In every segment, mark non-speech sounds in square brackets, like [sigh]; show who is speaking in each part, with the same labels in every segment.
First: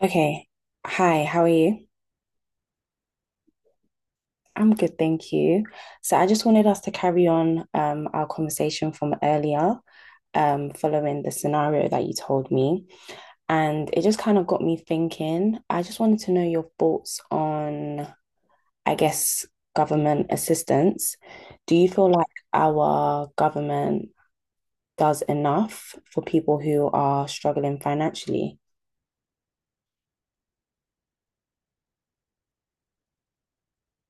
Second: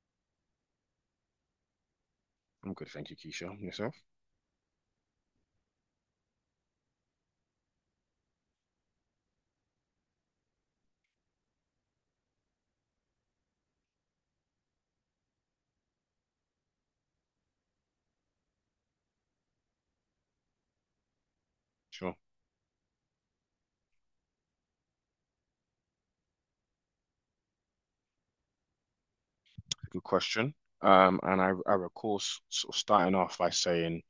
Speaker 1: Okay. Hi, how are you?
Speaker 2: I'm good, thank you, Keisha. Yourself?
Speaker 1: I'm good, thank you. So I just wanted us to carry on our conversation from earlier, following the scenario that you told me. And it just kind of got me thinking. I just wanted to know your thoughts on, I guess, government assistance. Do you feel
Speaker 2: Sure.
Speaker 1: like our government does enough for people who are struggling financially?
Speaker 2: Good question. And I recall sort of starting off by saying,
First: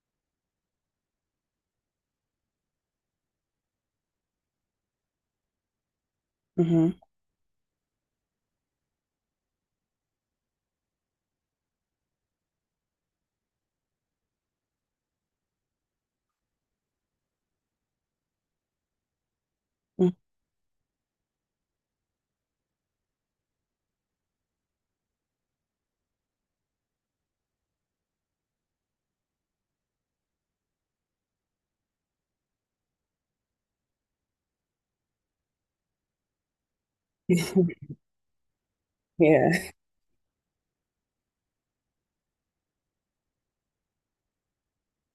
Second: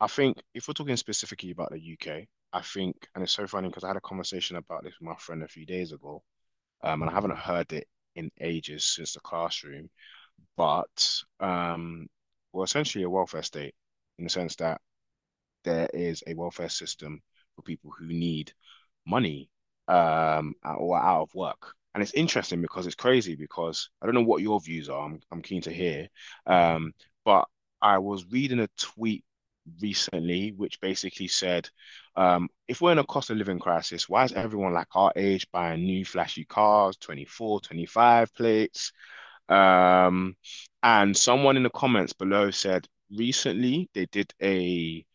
Speaker 2: I think if we're talking specifically about the UK. I think, and it's so funny because I had a conversation about this with my friend a few days ago,
Speaker 1: Hmm.
Speaker 2: and I haven't heard it in ages since the classroom, but we're essentially a welfare state, in the sense that there is a welfare system for people who need money, or are out of work. And it's interesting because it's crazy because I don't know what your views are. I'm keen to hear. Um, but I was reading a tweet recently which basically said, if we're in a cost of living crisis, why is everyone like our age buying new flashy cars, 24, twenty
Speaker 1: [laughs]
Speaker 2: five plates?
Speaker 1: Yeah.
Speaker 2: Um, and someone in the comments below said, recently they did a,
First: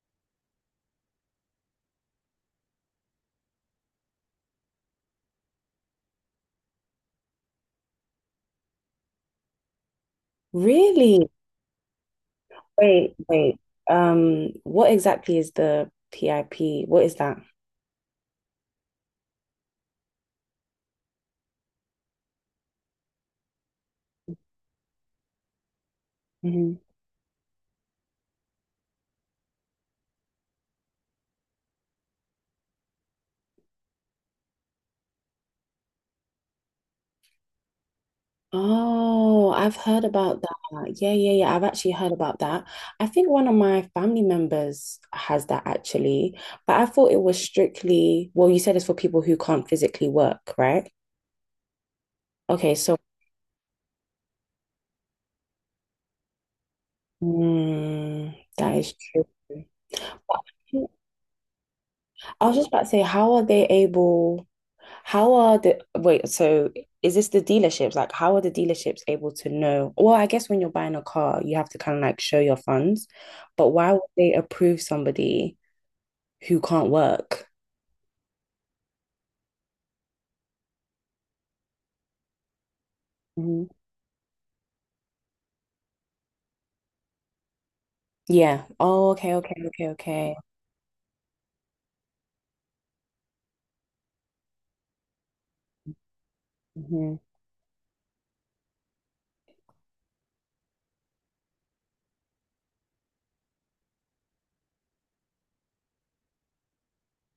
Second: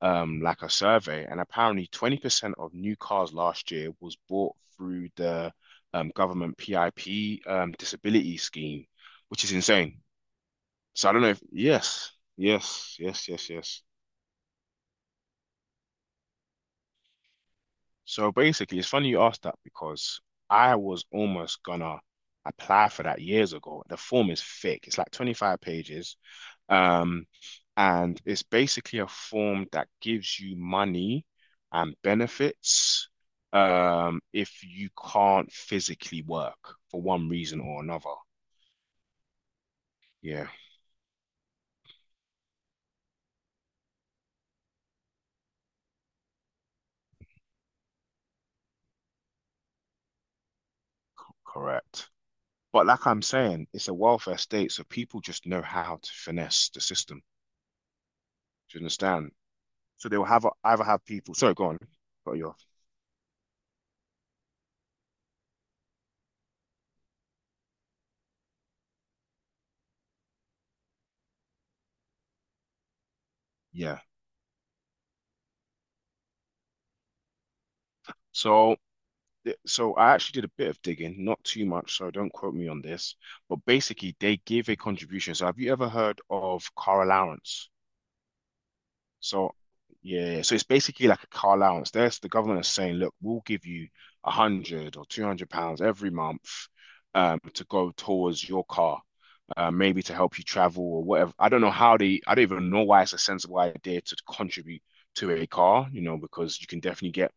Speaker 2: like a survey, and apparently 20% of new cars last year was bought through the, government PIP, disability scheme, which is insane. So I don't
Speaker 1: Really?
Speaker 2: know if, yes, yes,
Speaker 1: Wait,
Speaker 2: yes, yes,
Speaker 1: wait.
Speaker 2: yes.
Speaker 1: What exactly is the PIP? What is that?
Speaker 2: So basically, it's funny you asked that because I was almost gonna apply for that years ago. The form is thick, it's like 25 pages.
Speaker 1: Hmm.
Speaker 2: Um, and it's basically a form that gives you money and benefits, if you can't physically work for one reason or another.
Speaker 1: Oh, I've heard about
Speaker 2: Yeah,
Speaker 1: that. Yeah, yeah, yeah. I've actually heard about that. I think one of my family members has that actually, but I thought it was strictly, well, you said it's for people who can't physically work, right?
Speaker 2: correct.
Speaker 1: Okay,
Speaker 2: But
Speaker 1: so
Speaker 2: like I'm saying, it's a welfare state, so people just know how to finesse the system.
Speaker 1: mm, that
Speaker 2: Do you
Speaker 1: is
Speaker 2: understand?
Speaker 1: true.
Speaker 2: So they will have either have people. Sorry, go on. Got
Speaker 1: I
Speaker 2: you
Speaker 1: was
Speaker 2: off.
Speaker 1: just about to say, how are they able? How are the wait? So is this the dealerships? Like, how are the dealerships able to know? Well, I guess when you're buying a car, you have to kind of like show your funds, but why
Speaker 2: Yeah.
Speaker 1: would they approve somebody who can't work?
Speaker 2: So so I actually did a bit of digging, not too much, so don't quote me on this. But
Speaker 1: Mhm.
Speaker 2: basically, they give a contribution. So have you ever heard of car allowance?
Speaker 1: Yeah. Oh, okay, okay,
Speaker 2: So
Speaker 1: okay, okay.
Speaker 2: yeah, so it's basically like a car allowance. There's the government is saying, look, we'll give you £100 or £200 every month,
Speaker 1: Mhm.
Speaker 2: to go towards your car. Maybe to help you travel or whatever. I don't know how they, I don't even know why it's a sensible idea to contribute to a car, because you can definitely get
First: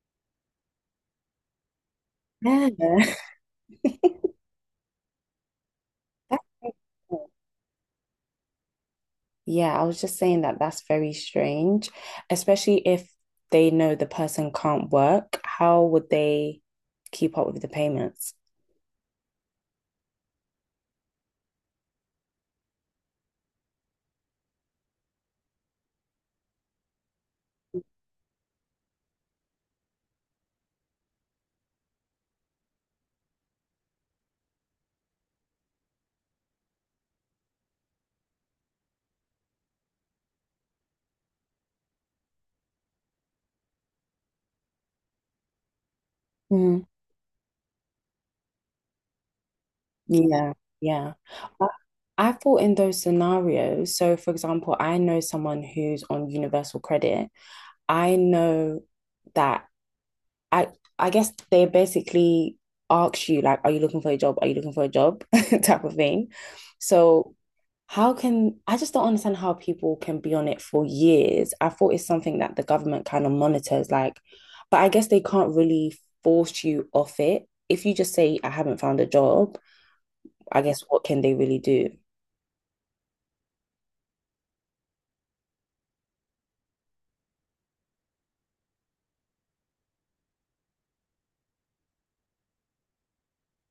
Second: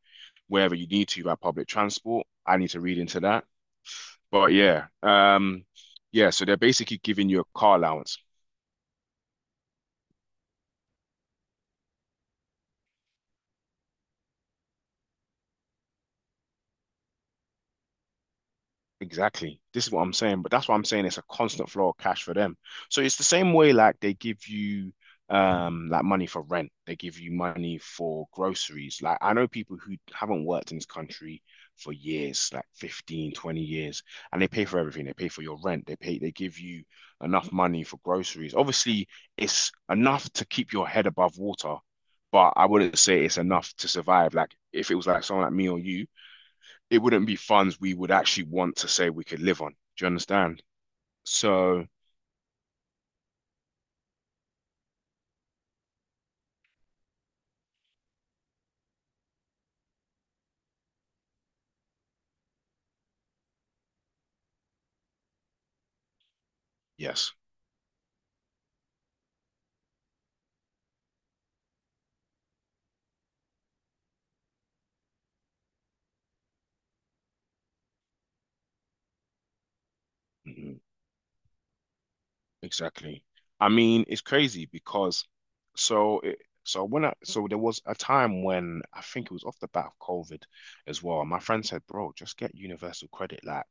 Speaker 2: wherever you need to by public transport. I
Speaker 1: Yeah.
Speaker 2: need to read into that. But
Speaker 1: [laughs]
Speaker 2: yeah, yeah, so they're basically
Speaker 1: That's
Speaker 2: giving you a car allowance.
Speaker 1: Yeah, I was just saying that that's very strange, especially if they know the person can't work. How would they keep up with the payments?
Speaker 2: Exactly. This is what I'm saying, but that's what I'm saying. It's a constant flow of cash for them. So it's the same way like they give you, like money for rent, they give you money for groceries. Like I know people who haven't worked in this country for years, like 15, 20 years, and they pay for everything. They pay for your rent, they give you enough money for groceries. Obviously, it's enough to keep your head above water, but I wouldn't say it's enough to survive. Like if it was like someone like me or you,
Speaker 1: Mm.
Speaker 2: it wouldn't be funds we would actually want to say we could live on. Do you
Speaker 1: Yeah,
Speaker 2: understand?
Speaker 1: yeah. I,
Speaker 2: So,
Speaker 1: I thought in those scenarios, so for example, I know someone who's on Universal Credit. I know that I I guess they basically ask you like, are you looking for a job? Are you looking for a job? [laughs] type of thing.
Speaker 2: yes,
Speaker 1: So how can I just don't understand how people can be on it for years. I thought it's something that the government kind of monitors, like, but I guess they can't really force you off it. If you just say, I haven't found a job, I
Speaker 2: mhm,
Speaker 1: guess what can they really do?
Speaker 2: exactly. I mean, it's crazy because so it, so when I so there was a time when I think it was off the bat of COVID as well. My friend said, "Bro, just get universal credit. Like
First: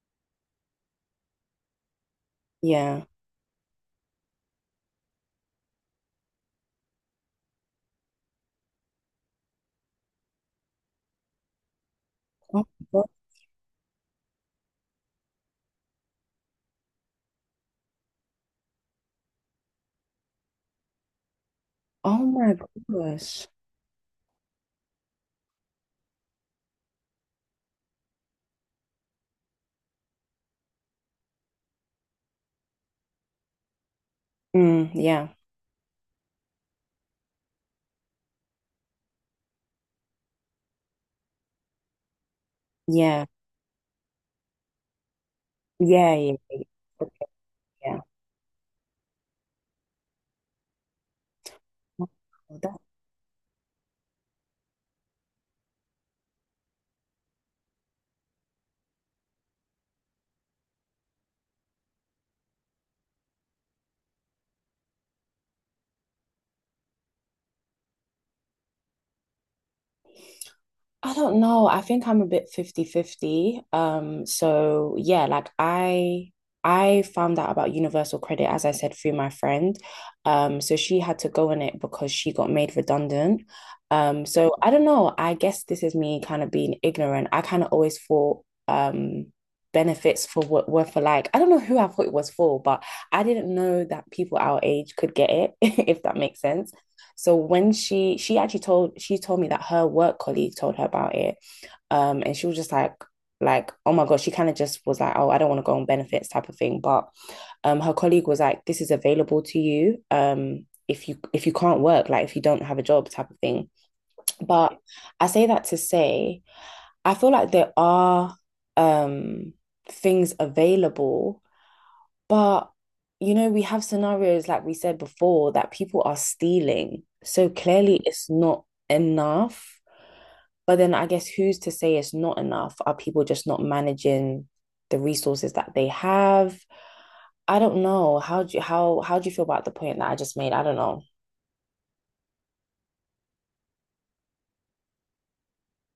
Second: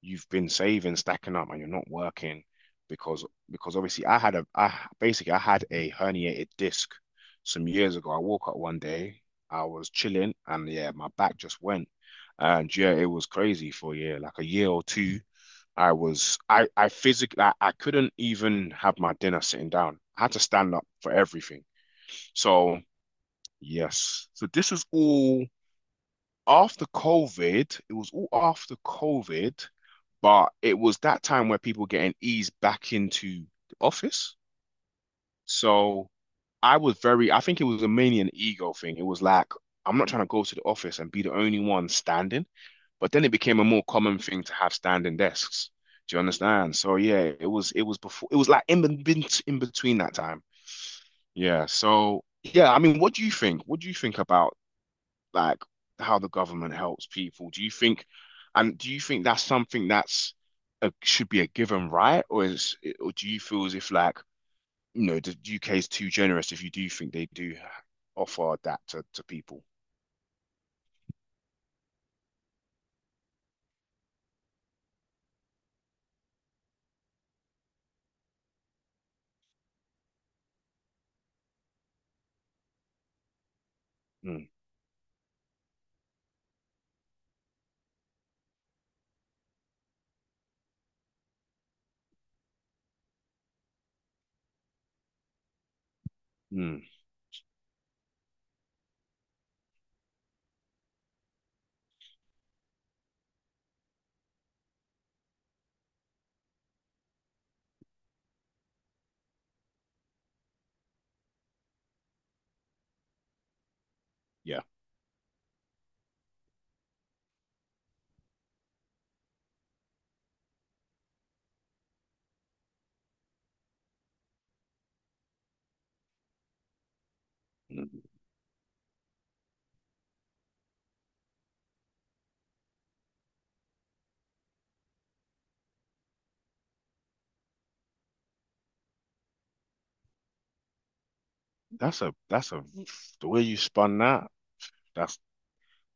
Speaker 2: you've been saving, stacking up, and you're not working."
Speaker 1: Yeah.
Speaker 2: Because because obviously I had a herniated disc some years ago. I woke up one day, I was chilling, and yeah, my back just went,
Speaker 1: Oh
Speaker 2: and
Speaker 1: my
Speaker 2: yeah,
Speaker 1: God.
Speaker 2: it was crazy for a year, like a year or two. I was I physically I couldn't even have my dinner sitting down. I had to stand up for everything.
Speaker 1: Oh my
Speaker 2: So
Speaker 1: gosh.
Speaker 2: yes, so this is all after COVID, it was all after COVID, but it was that time where people were getting eased back into the office.
Speaker 1: Mm, yeah.
Speaker 2: So I was very, I think it was a mainly an ego thing. It was like, I'm not trying to go to the office and be the only one standing. But then
Speaker 1: Yeah.
Speaker 2: it became a more common thing to have standing desks.
Speaker 1: Yeah.
Speaker 2: Do you
Speaker 1: Yeah. Yeah.
Speaker 2: understand? So
Speaker 1: Okay,
Speaker 2: yeah, it was
Speaker 1: yeah.
Speaker 2: before, it was like in between that time. Yeah. So yeah,
Speaker 1: Wow,
Speaker 2: I mean, what do you think? What do you think about like how the government helps people? Do you think, and do you think that's something that's a, should be a given right, or do you feel as if like the UK is too generous, if you do think they do offer that to people?
Speaker 1: I don't know. I think I'm a bit 50 50. So yeah, like I found out about Universal Credit, as I said, through my friend. So she had to go in it because she got made redundant.
Speaker 2: Mm,
Speaker 1: So I don't know. I guess this is me kind of being ignorant. I kind of always thought benefits for what were for like I don't know who I thought it was for, but I didn't know that people our age could get it, [laughs] if that makes sense.
Speaker 2: mm,
Speaker 1: So when she actually told she told me that her work colleague told her about it. And she was just like oh my god she kind of just was like oh I don't want to go on benefits type of thing but her colleague was like this is available to you if you if you can't work like if you don't have a job type of thing
Speaker 2: yeah,
Speaker 1: but I say that to say I feel like there are um things available but, you know, we have scenarios, like we said before, that people are stealing. So clearly
Speaker 2: mm.
Speaker 1: it's not enough. But then I guess who's to say it's not enough? Are people just not managing the resources that they have? I don't know. How how do you feel about the point that I just made? I don't know.
Speaker 2: That's a the way you spun that. That's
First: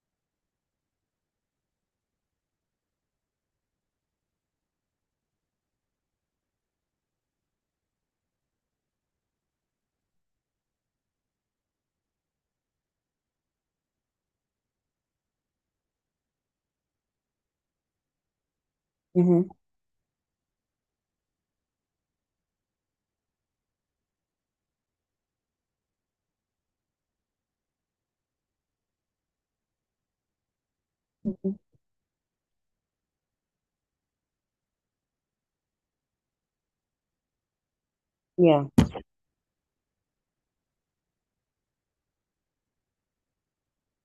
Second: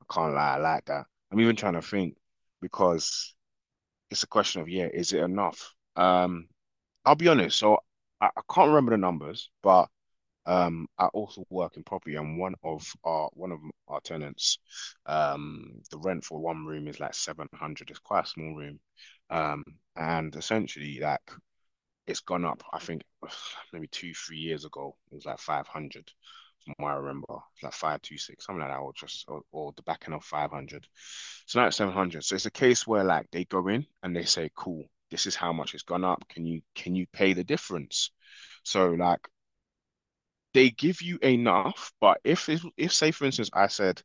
Speaker 2: I can't lie, I like that. I'm even trying to think because it's a question of, yeah, is it enough? I'll be honest. So I can't remember the numbers, but I also work in property, and one of our tenants, the rent for one room is like 700. It's quite a small room.
Speaker 1: Mm-hmm.
Speaker 2: Um, and essentially, like it's gone up, I think [sighs] maybe two, 3 years ago it was like 500, from what I remember. It's like 526, something like that, or the back end of 500.
Speaker 1: Mhm.
Speaker 2: So now it's 700. So it's a case where like they go in and they say, cool, this is how much it's gone up. Can you pay the difference?
Speaker 1: Yeah.
Speaker 2: So like they give you enough, but if, say for instance I said,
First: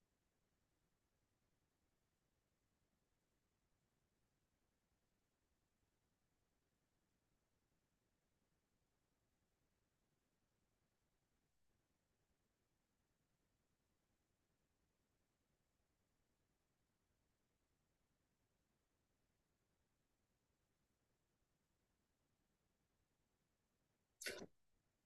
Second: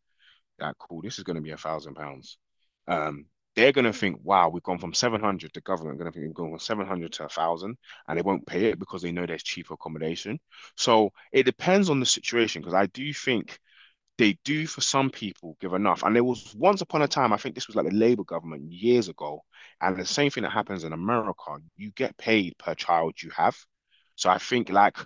Speaker 2: yeah, cool, this is going to be £1,000, um, they're going to think, wow, we've gone from 700, the government going to think we've gone from 700 to a thousand, and they won't pay it because they know there's cheaper accommodation. So it depends on the situation because I do think they do, for some people, give enough. And there was once upon a time, I think this was like the Labour government years ago, and the same thing that happens in America, you get paid per child you have. So I think like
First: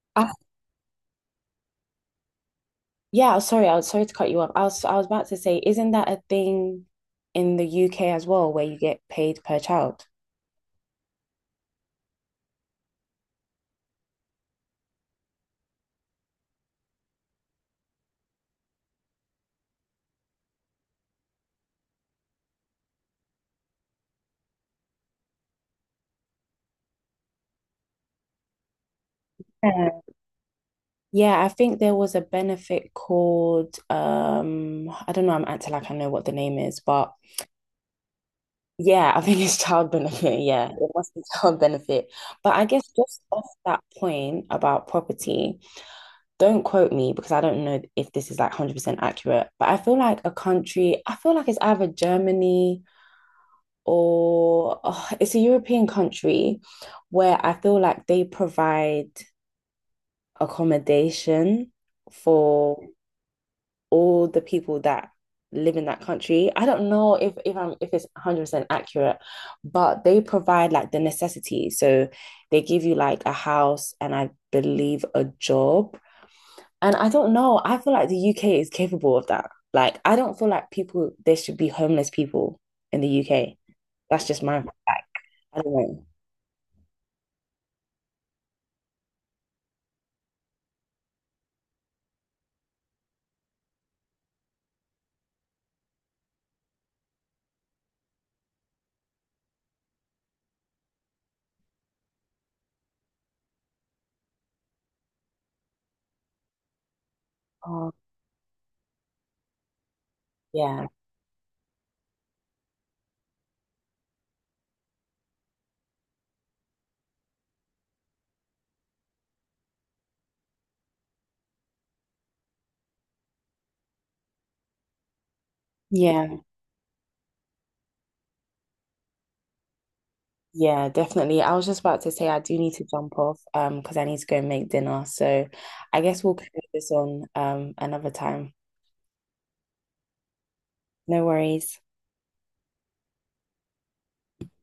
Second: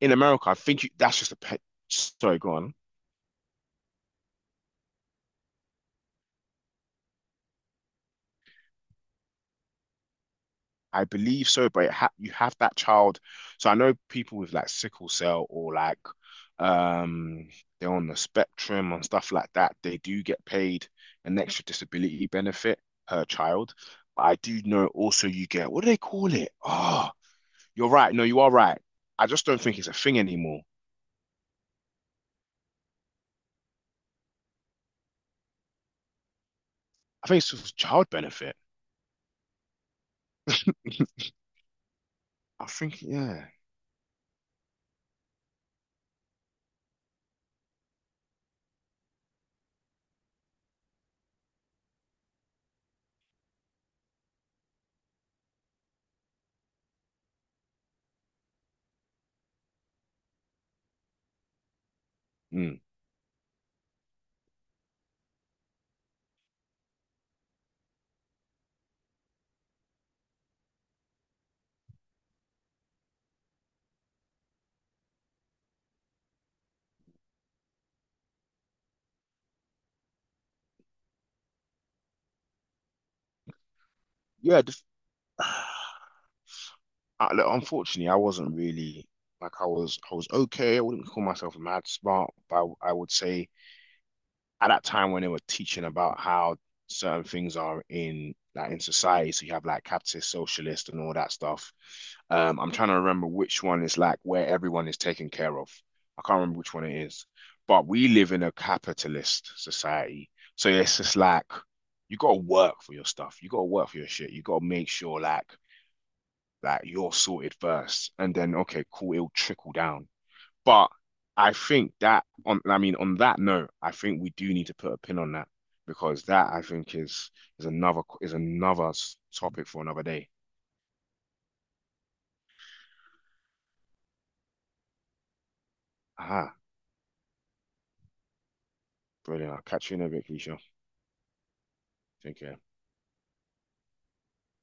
Speaker 2: in
Speaker 1: I
Speaker 2: America, I think, that's just a pet. Sorry, go on.
Speaker 1: Yeah, sorry, I was sorry to cut you off. I was about to say, isn't that a thing in the UK as well, where you get paid per child?
Speaker 2: I believe so, but it ha you have that child. So I know people with like sickle cell or like, um they're on the spectrum and stuff like that. They do get paid an extra disability benefit per child. But I do know also you get, what do they call it? Oh, you're right. No, you are right. I just don't think it's a
Speaker 1: Yeah.
Speaker 2: thing anymore.
Speaker 1: Yeah, I think there was a benefit called I don't know, I'm acting like I know what the name is, but
Speaker 2: I think it's just child benefit.
Speaker 1: yeah, I think it's child benefit. Yeah, it must be
Speaker 2: [laughs]
Speaker 1: child benefit. But I
Speaker 2: I
Speaker 1: guess
Speaker 2: think,
Speaker 1: just
Speaker 2: yeah.
Speaker 1: off that point about property, don't quote me because I don't know if this is like 100% accurate, but I feel like a country, I feel like it's either Germany or ugh, it's a European country where I feel like they provide accommodation for
Speaker 2: Mm.
Speaker 1: all the people that live in that country. I don't know if it's 100% accurate, but they provide like the necessities. So they give you like a house and I believe a job. And I don't know, I feel like the UK is capable of that. Like I don't feel like people there should be homeless people in the UK. That's just my
Speaker 2: Yeah.
Speaker 1: like,
Speaker 2: Just. [sighs]
Speaker 1: I don't know.
Speaker 2: Look, unfortunately, I wasn't really, like I was. I was okay. I wouldn't call myself mad smart, but I would say at that time when they were teaching about how certain things are in society, so you have like capitalist, socialist, and all that stuff. I'm trying to remember which one is like where everyone is taken care of. I can't remember which one it is, but
Speaker 1: Oh,
Speaker 2: we live in a capitalist society, so
Speaker 1: yeah.
Speaker 2: it's just like you got to work for your stuff. You got to work for your shit. You got to make sure like you're sorted first, and then okay, cool, it'll trickle down. But I think I mean, on that note, I think we do need to put a pin on that, because
Speaker 1: Yeah.
Speaker 2: that I think is another topic for another day.
Speaker 1: Yeah, definitely. I was just about to say I do need to jump off because I need to go and make dinner. So I guess we'll carry
Speaker 2: Ah,
Speaker 1: this on another time.
Speaker 2: brilliant. I'll catch you in a bit, Keisha.
Speaker 1: No worries.
Speaker 2: Take care.